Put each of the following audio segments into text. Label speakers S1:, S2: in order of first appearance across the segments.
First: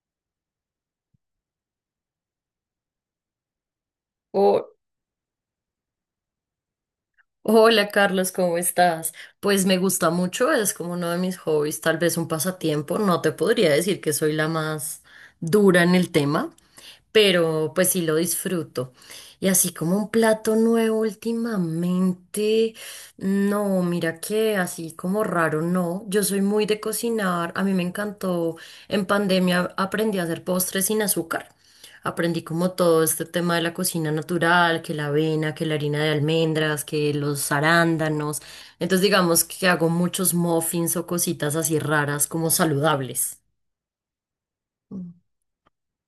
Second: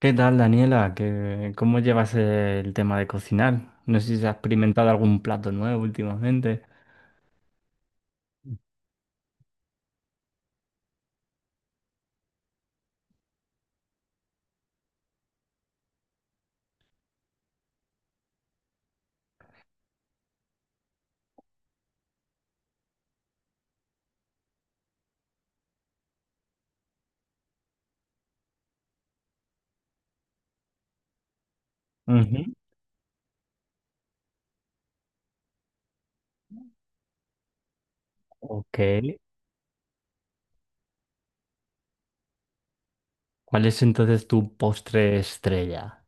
S1: ¿Qué tal, Daniela? ¿Cómo llevas el tema de cocinar? No sé si has
S2: Oh,
S1: experimentado algún plato nuevo últimamente.
S2: hola Carlos, ¿cómo estás? Pues me gusta mucho, es como uno de mis hobbies, tal vez un pasatiempo. No te podría decir que soy la más dura en el tema, pero pues sí lo disfruto. Y así como un plato nuevo últimamente, no, mira que así como raro, no. Yo soy muy de cocinar, a mí me encantó. En pandemia aprendí a hacer postres sin azúcar.
S1: Ujú.
S2: Aprendí como todo este tema de la cocina natural, que la avena, que la harina de almendras, que los arándanos.
S1: Ok.
S2: Entonces digamos que hago muchos muffins o cositas así raras como saludables.
S1: ¿Cuál es entonces tu postre estrella?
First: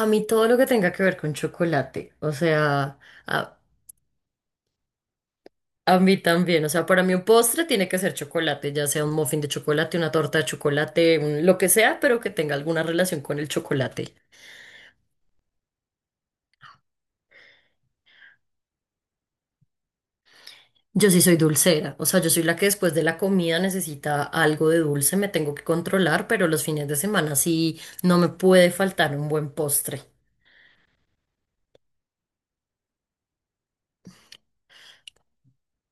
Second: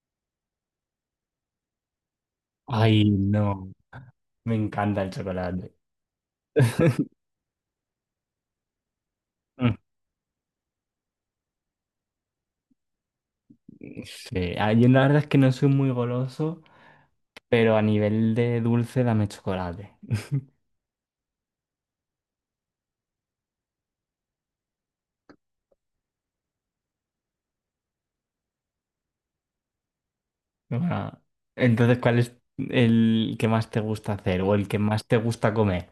S2: A mí todo lo que tenga que ver con chocolate, o sea,
S1: Ay,
S2: a,
S1: no. Me encanta el chocolate.
S2: a mí también, o sea, para mí un postre tiene que ser chocolate, ya sea un muffin de
S1: Mm.
S2: chocolate, una torta de chocolate, lo que sea, pero que tenga alguna relación con el chocolate.
S1: Sí, ah, yo la verdad es que no soy muy goloso, pero a nivel de dulce dame chocolate.
S2: Yo sí soy dulcera, o sea, yo soy la que después de la comida necesita algo de dulce, me tengo que controlar, pero los fines de semana sí no me puede faltar un buen postre.
S1: Ah, entonces, ¿cuál es el que más te gusta hacer o el que más te gusta comer?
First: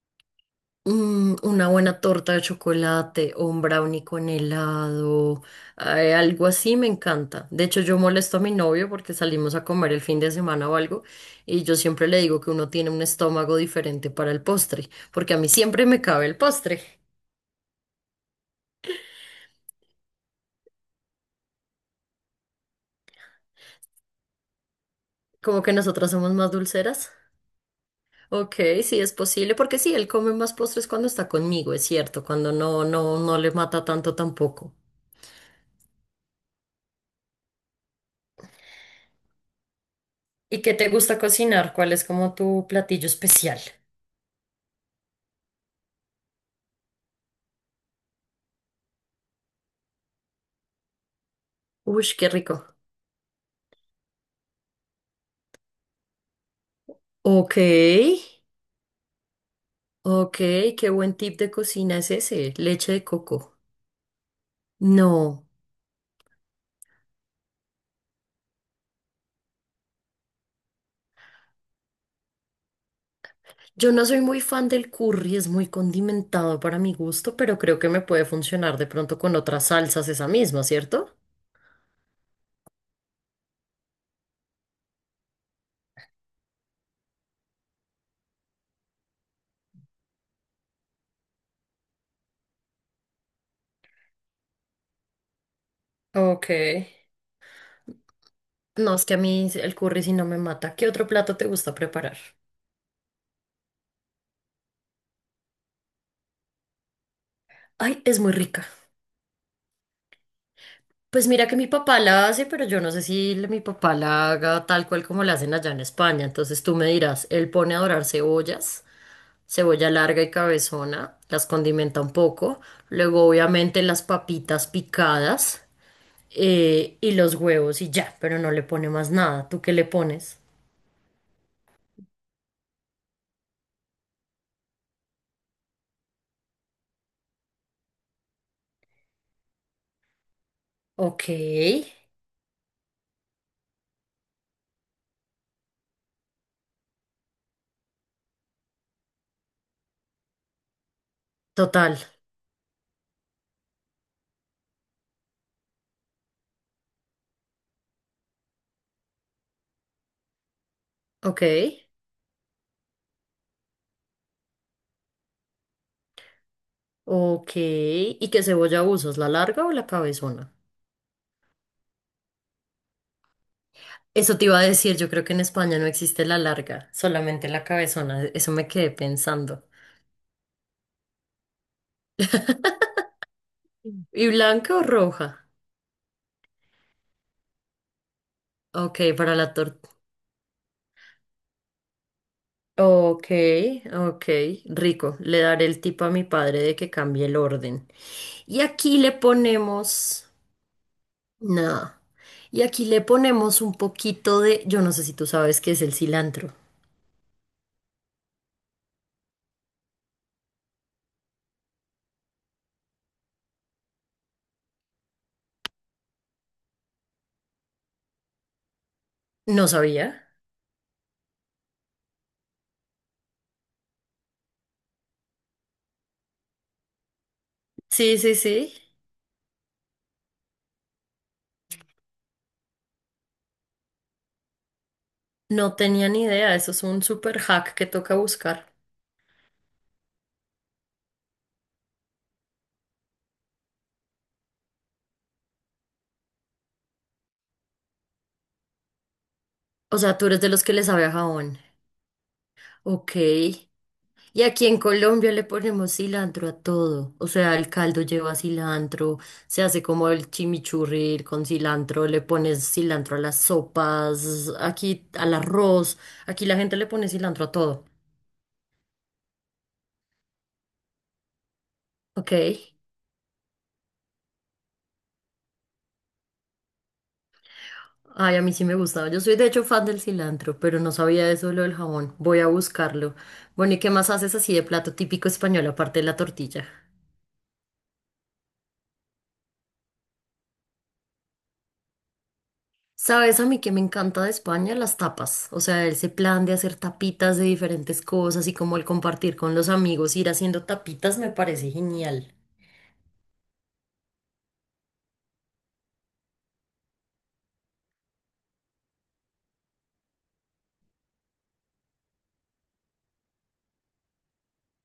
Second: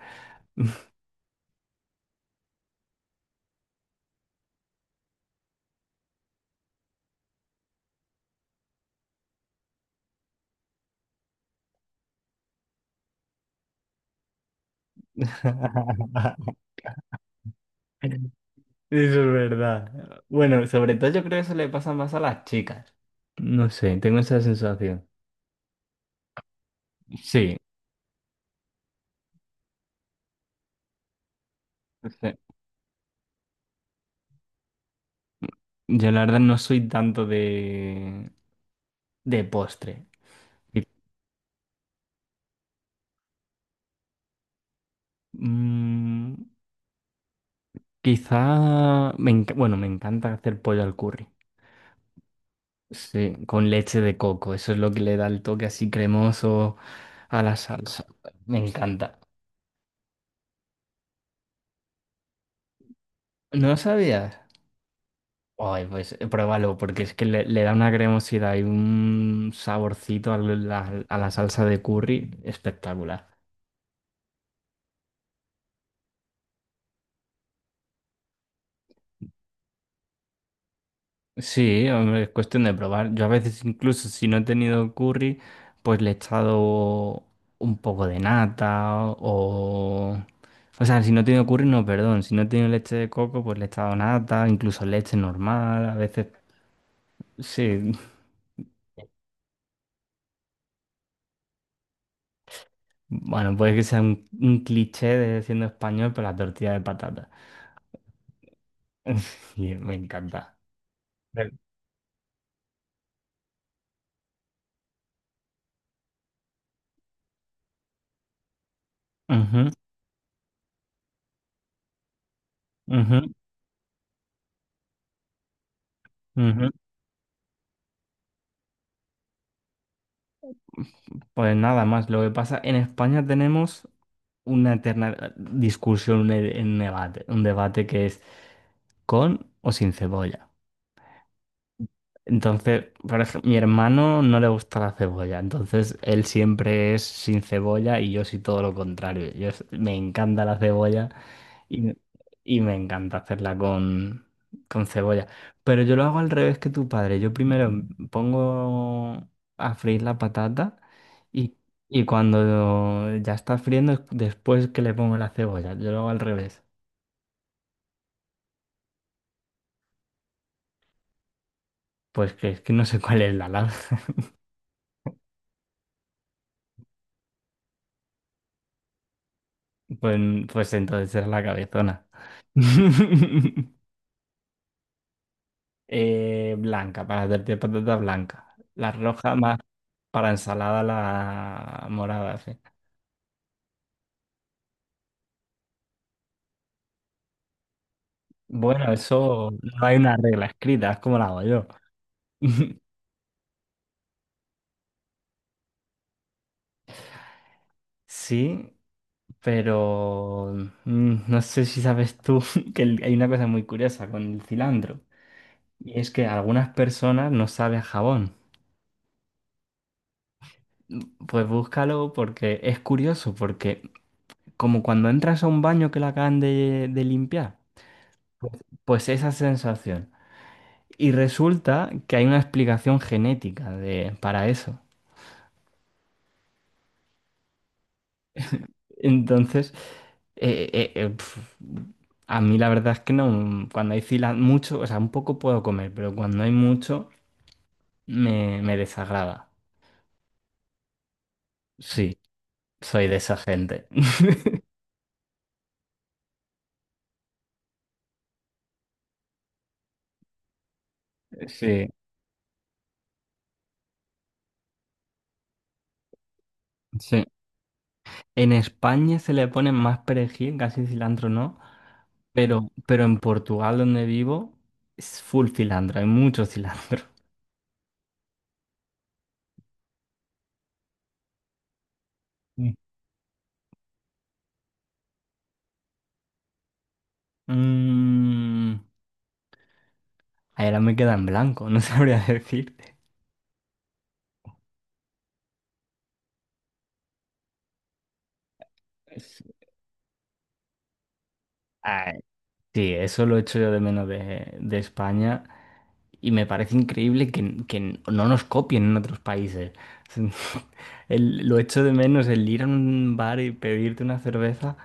S2: Mm, una buena torta de chocolate o un brownie con helado, algo así me encanta. De hecho, yo molesto a mi novio porque salimos a comer el fin de semana o algo y yo siempre le digo que uno tiene un estómago diferente para el postre, porque a mí siempre me cabe el postre.
S1: Eso es verdad. Bueno, sobre todo yo creo que eso le pasa más a las chicas. No sé, tengo esa sensación.
S2: Como que nosotras somos más dulceras.
S1: Sí,
S2: Ok, sí es posible, porque sí, él come más postres cuando está conmigo, es
S1: no
S2: cierto,
S1: sé.
S2: cuando no, no, no le mata tanto tampoco.
S1: Yo la verdad no soy tanto de postre.
S2: ¿Y qué
S1: Qui-
S2: te gusta cocinar? ¿Cuál es como tu platillo especial?
S1: mm, bueno, me encanta hacer pollo al curry.
S2: Uy, qué rico.
S1: Sí, con leche de coco. Eso es lo que le da el toque así cremoso a
S2: Ok,
S1: la salsa. Me encanta.
S2: ok, qué buen tip de cocina es ese, leche de coco.
S1: ¿No sabías?
S2: No,
S1: Ay, pues pruébalo, porque es que le da una cremosidad y un saborcito a a la salsa de curry espectacular.
S2: yo no soy muy fan del curry, es muy condimentado para mi gusto, pero creo que me puede funcionar de pronto con otras salsas esa misma, ¿cierto?
S1: Sí, hombre, es cuestión de probar. Yo a veces incluso si no he tenido curry, pues le he echado un poco de nata o... O sea, si no he tenido curry, no, perdón. Si no he tenido leche de coco, pues le he echado nata, incluso leche normal. A veces,
S2: Ok.
S1: sí.
S2: No, es que a mí el curry sí no me mata. ¿Qué otro plato te gusta preparar?
S1: Bueno, puede que sea un cliché de siendo español, pero la tortilla de patata.
S2: Ay, es muy rica.
S1: Y me encanta.
S2: Pues mira que
S1: Del-
S2: mi papá la hace, pero yo no sé si mi papá la haga tal cual como la hacen allá en España. Entonces tú me dirás, él pone a dorar cebollas.
S1: Ujú,
S2: Cebolla larga y cabezona, las condimenta un poco, luego
S1: ujú,
S2: obviamente las papitas picadas
S1: ujú.
S2: y los huevos y ya, pero no le pone más nada. ¿Tú qué le pones?
S1: Pues nada más, lo que pasa, en España tenemos una eterna discusión, un debate que es con o sin cebolla.
S2: Ok,
S1: Entonces, por ejemplo, mi hermano no le gusta la cebolla, entonces él siempre es sin cebolla y yo sí todo lo contrario. Me encanta la cebolla y,
S2: total,
S1: y me encanta hacerla con cebolla. Pero yo lo hago al revés que tu padre. Yo primero pongo a freír la patata
S2: ok,
S1: y, y cuando ya está friendo es después que le pongo la cebolla. Yo lo hago al revés.
S2: ok. ¿Y qué cebolla usas, la larga o la cabezona?
S1: Pues que es que no sé cuál es la lana.
S2: Eso te iba a decir, yo creo que en España no existe la larga, solamente la cabezona, eso me quedé pensando.
S1: Pues, pues entonces era la cabezona.
S2: ¿Y blanca o roja?
S1: Blanca, para hacerte patata blanca. La
S2: Ok,
S1: roja
S2: para la
S1: más
S2: tortilla.
S1: para ensalada, la morada, sí.
S2: Ok, ok, rico. Le daré el tip a mi padre de que cambie el orden. Y
S1: Bueno,
S2: aquí le
S1: eso no hay una
S2: ponemos,
S1: regla escrita, es como la hago yo.
S2: nada. Y aquí le ponemos un poquito de, yo no sé si tú sabes qué es el cilantro.
S1: Sí, pero no sé si sabes tú hay una cosa muy curiosa con el cilantro. Y es que a algunas personas no sabe a jabón.
S2: No sabía.
S1: Pues búscalo porque es curioso, porque como cuando entras a un baño que la acaban de limpiar,
S2: Sí, sí, sí.
S1: pues esa sensación. Y resulta que hay una explicación genética para eso.
S2: No tenía ni idea. Eso es un super hack que toca buscar.
S1: Entonces, eh, eh, eh, pf, a mí la verdad es que no, cuando hay fila mucho, o sea, un poco puedo comer, pero cuando hay mucho me desagrada.
S2: O sea, tú eres de los que les sabe a jabón.
S1: Sí, soy de
S2: Ok.
S1: esa gente.
S2: Y aquí en Colombia le ponemos cilantro a todo. O sea, el caldo lleva cilantro, se hace como el chimichurri con
S1: Sí,
S2: cilantro, le pones cilantro a las sopas, aquí al arroz. Aquí la gente le pone
S1: sí.
S2: cilantro a todo.
S1: En España se le pone más perejil, casi cilantro no.
S2: Ok.
S1: Pero en Portugal, donde vivo, es full cilantro, hay mucho cilantro.
S2: Ay, a mí sí me gustaba. Yo soy de hecho fan del cilantro, pero no sabía eso de lo del jabón. Voy a
S1: Mm.
S2: buscarlo. Bueno, ¿y qué más haces así de plato típico español aparte de la tortilla?
S1: Mm, ahora me queda en blanco, no sabría decirte.
S2: Sabes a mí que me encanta de España las tapas, o sea, ese plan de hacer tapitas de diferentes cosas y como el compartir
S1: Es-
S2: con los amigos, ir haciendo tapitas me parece
S1: Ay,
S2: genial.
S1: sí, eso lo echo yo de menos de España y me parece increíble que no nos copien en otros países. Lo echo de menos el ir a un bar y pedirte una cerveza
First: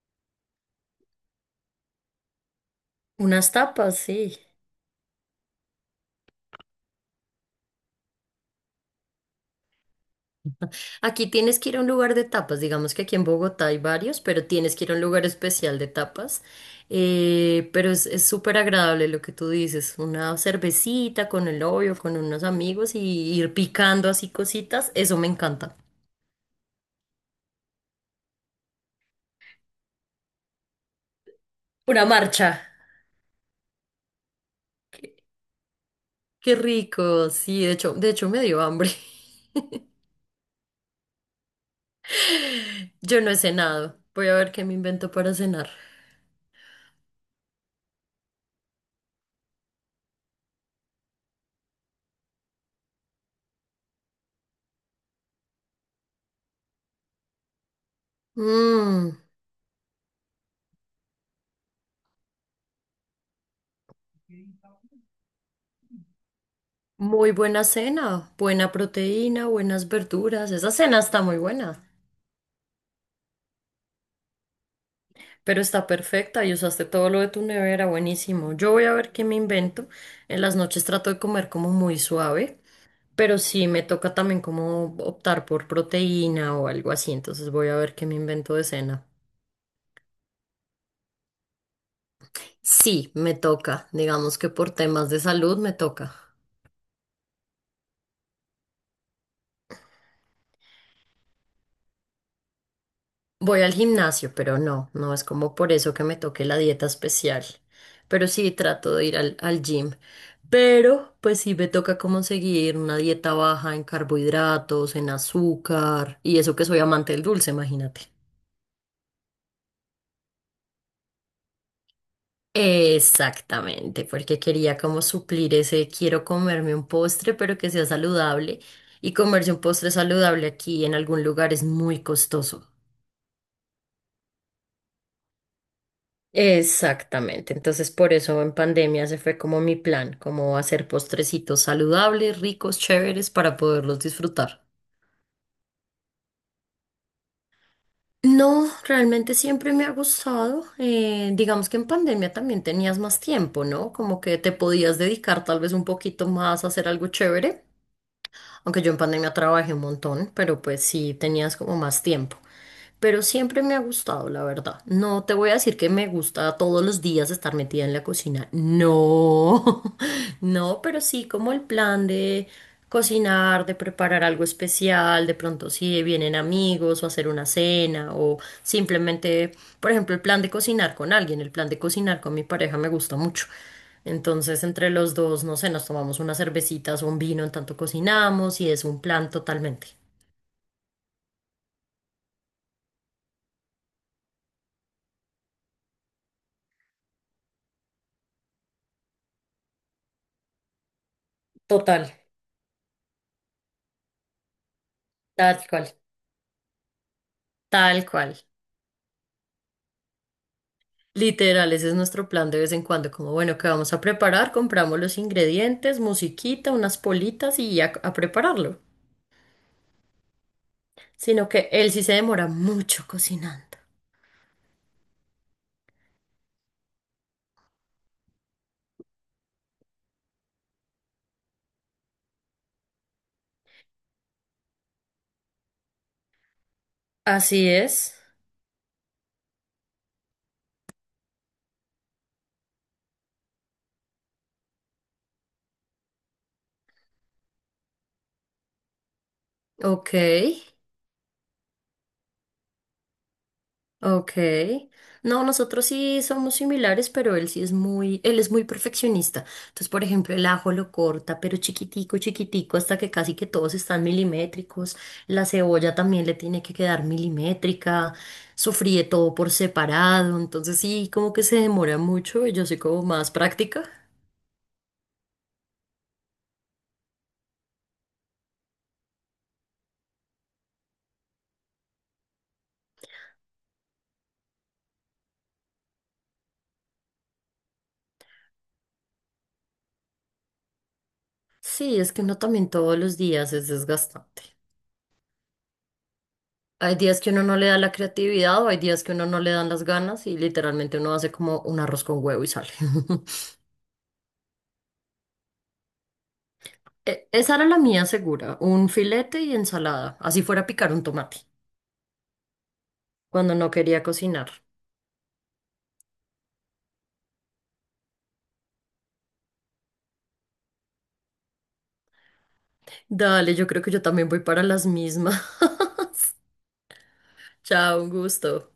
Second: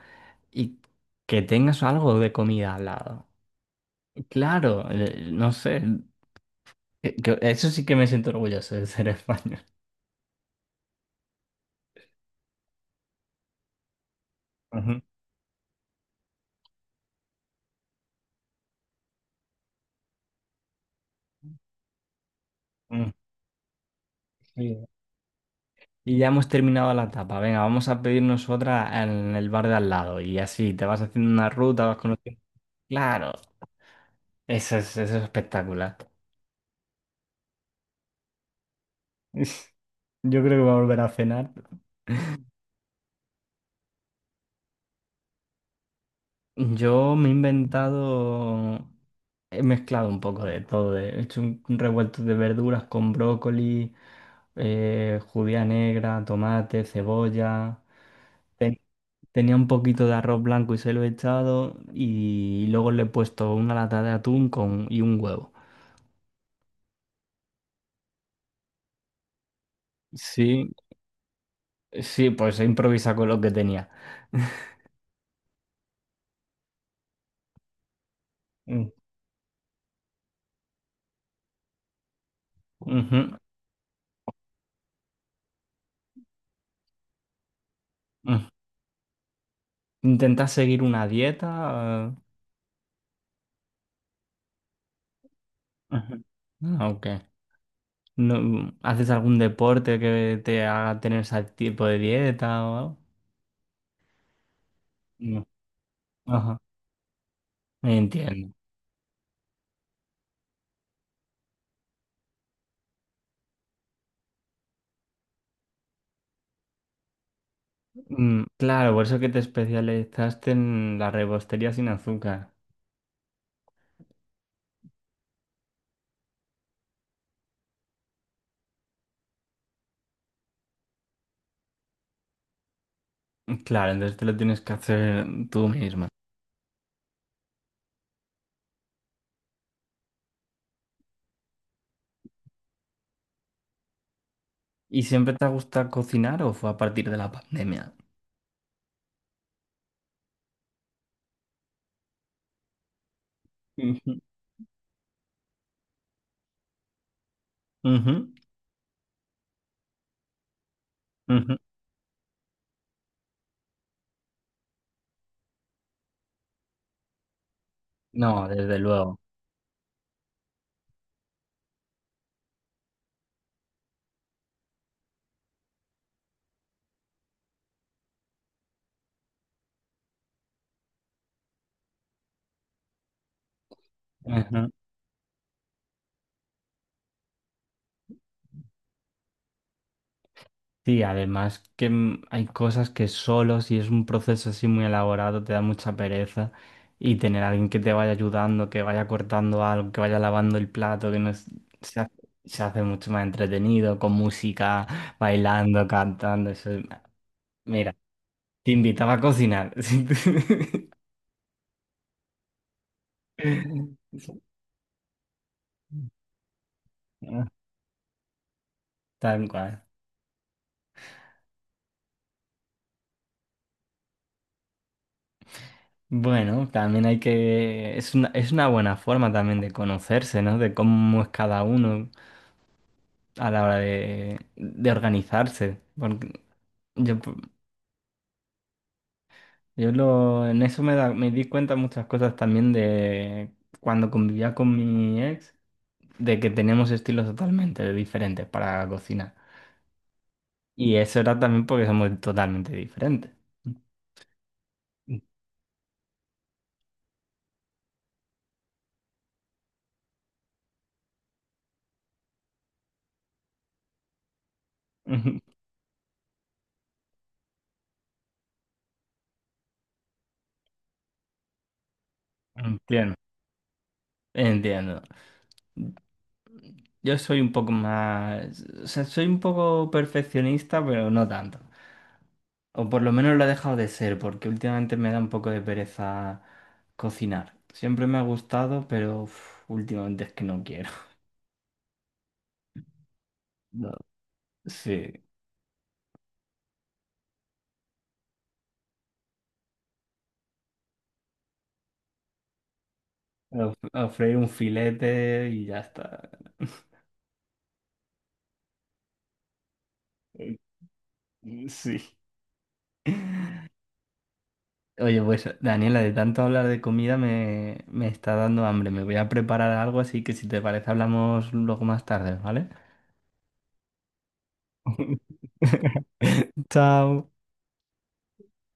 S1: y que tengas algo de comida al lado.
S2: Unas tapas, sí.
S1: Claro, no sé, eso sí que me siento orgulloso de ser español.
S2: Aquí tienes que ir a un lugar de tapas, digamos que aquí en Bogotá hay varios, pero tienes que ir a
S1: Ujú,
S2: un lugar especial de tapas. Pero es súper agradable lo que tú dices, una cervecita con el novio, con unos amigos y
S1: ujú.
S2: ir picando así
S1: Sí.
S2: cositas, eso me encanta.
S1: Y ya hemos terminado la tapa. Venga, vamos a pedirnos otra en el bar de al lado. Y así te vas haciendo una ruta, vas
S2: Una
S1: conociendo.
S2: marcha.
S1: Claro, eso es espectacular.
S2: Qué rico, sí, de hecho me dio hambre.
S1: Yo creo que voy a volver a cenar.
S2: Yo no he cenado. Voy a ver qué me invento para cenar.
S1: Yo me he inventado, he mezclado un poco de todo, he hecho un revuelto de verduras con brócoli, judía negra, tomate, cebolla. Ten-
S2: Mmm,
S1: Tenía un poquito de arroz blanco y se lo he echado y luego le he puesto una lata de atún con, y un huevo.
S2: muy buena cena, buena proteína, buenas verduras.
S1: Sí,
S2: Esa cena está muy buena,
S1: sí, pues he improvisado con lo que tenía.
S2: pero está perfecta y usaste todo lo de tu nevera, buenísimo. Yo voy
S1: Mm,
S2: a ver qué me invento. En las noches trato de comer como muy suave,
S1: ujú,
S2: pero sí me toca también como optar por proteína o algo así, entonces voy a ver qué me
S1: mm.
S2: invento de cena.
S1: ¿Intentas seguir una dieta?
S2: Sí, me toca. Digamos que por temas de salud me
S1: Ujú.
S2: toca.
S1: Ah, ok. No, ¿haces algún deporte que te haga tener ese tipo de dieta o algo?
S2: Voy al gimnasio, pero no, no es
S1: No.
S2: como por eso que me toque la
S1: Ajá,
S2: dieta especial. Pero sí
S1: entiendo.
S2: trato de ir al gym. Pero pues sí me toca como seguir una dieta baja en carbohidratos, en azúcar y eso que soy amante del dulce, imagínate.
S1: Mm, claro, por eso que te especializaste en la repostería sin azúcar.
S2: Exactamente, porque quería como suplir ese quiero comerme un postre, pero que sea saludable. Y comerse un postre saludable aquí en algún lugar es muy costoso.
S1: Claro, entonces te lo tienes que hacer tú misma.
S2: Exactamente, entonces por eso en pandemia se fue como mi plan, como hacer postrecitos saludables, ricos, chéveres para poderlos disfrutar.
S1: ¿Y siempre te gusta cocinar o fue a partir de la pandemia?
S2: No, realmente siempre me ha gustado. Digamos que en pandemia también tenías más tiempo, ¿no?
S1: Ujú,
S2: Como que te podías dedicar tal vez un poquito más a hacer algo chévere.
S1: ujú,
S2: Aunque yo en pandemia trabajé un montón, pero pues sí
S1: ujú.
S2: tenías como más tiempo. Pero siempre me ha gustado, la verdad. No te voy a decir que me gusta todos los días estar metida en la
S1: No,
S2: cocina.
S1: desde luego.
S2: No. No, pero sí como el plan de cocinar, de preparar algo especial, de pronto si vienen amigos o hacer una cena o simplemente, por ejemplo, el plan de cocinar con alguien, el plan de cocinar con mi pareja me gusta mucho. Entonces, entre los dos, no sé, nos tomamos unas cervecitas o un vino en tanto cocinamos y es un plan totalmente.
S1: Sí, además que hay cosas que solo si es un proceso así muy elaborado te da mucha pereza y tener a alguien que te vaya ayudando, que vaya cortando algo, que vaya lavando el plato, que no es- se
S2: Total,
S1: hace, se hace mucho más entretenido con música,
S2: tal
S1: bailando,
S2: cual.
S1: cantando, eso. Mira,
S2: Tal cual.
S1: te invitaba a cocinar.
S2: Literal, ese es nuestro plan de vez en cuando, como bueno, ¿qué vamos a preparar? Compramos los ingredientes, musiquita, unas politas y a prepararlo.
S1: Tal cual.
S2: Sino que él sí se demora mucho cocinando.
S1: Bueno, también hay que... es una buena forma también de conocerse, ¿no? De cómo es cada uno a la hora de organizarse. Porque yo,
S2: Así es.
S1: en eso me di cuenta muchas cosas también de cuando convivía con mi ex, de que teníamos estilos totalmente diferentes para cocinar.
S2: Ok.
S1: Y eso era también porque somos totalmente diferentes.
S2: Ok. No, nosotros sí somos similares, pero él sí es muy, él es muy perfeccionista. Entonces, por ejemplo, el ajo lo corta, pero chiquitico, chiquitico, hasta que casi que todos están milimétricos.
S1: Ujú,
S2: La cebolla también le tiene que quedar milimétrica. Sofríe todo por separado. Entonces, sí, como que se demora mucho y yo soy como
S1: entiendo,
S2: más práctica.
S1: entiendo. Yo soy un poco más, o sea, soy un poco perfeccionista, pero no tanto. O por lo menos lo ha dejado de ser, porque últimamente me da un poco de pereza cocinar. Siempre me ha gustado, pero uf, últimamente es que no quiero.
S2: Sí, es que uno también todos los días es
S1: No.
S2: desgastante.
S1: Sí,
S2: Hay días que uno no le da la creatividad o hay días que uno no le dan las ganas y literalmente uno hace como un arroz con huevo y sale.
S1: a- a freír un filete y ya está.
S2: E- esa era la mía segura, un filete y ensalada, así fuera a picar un tomate,
S1: Sí.
S2: cuando no quería cocinar.
S1: Oye, pues Daniela, de tanto hablar de comida me está dando hambre. Me voy a preparar algo, así que si te parece hablamos luego más tarde, ¿vale?
S2: Dale, yo creo que yo también voy para las mismas.
S1: Chao.
S2: Chao, un gusto.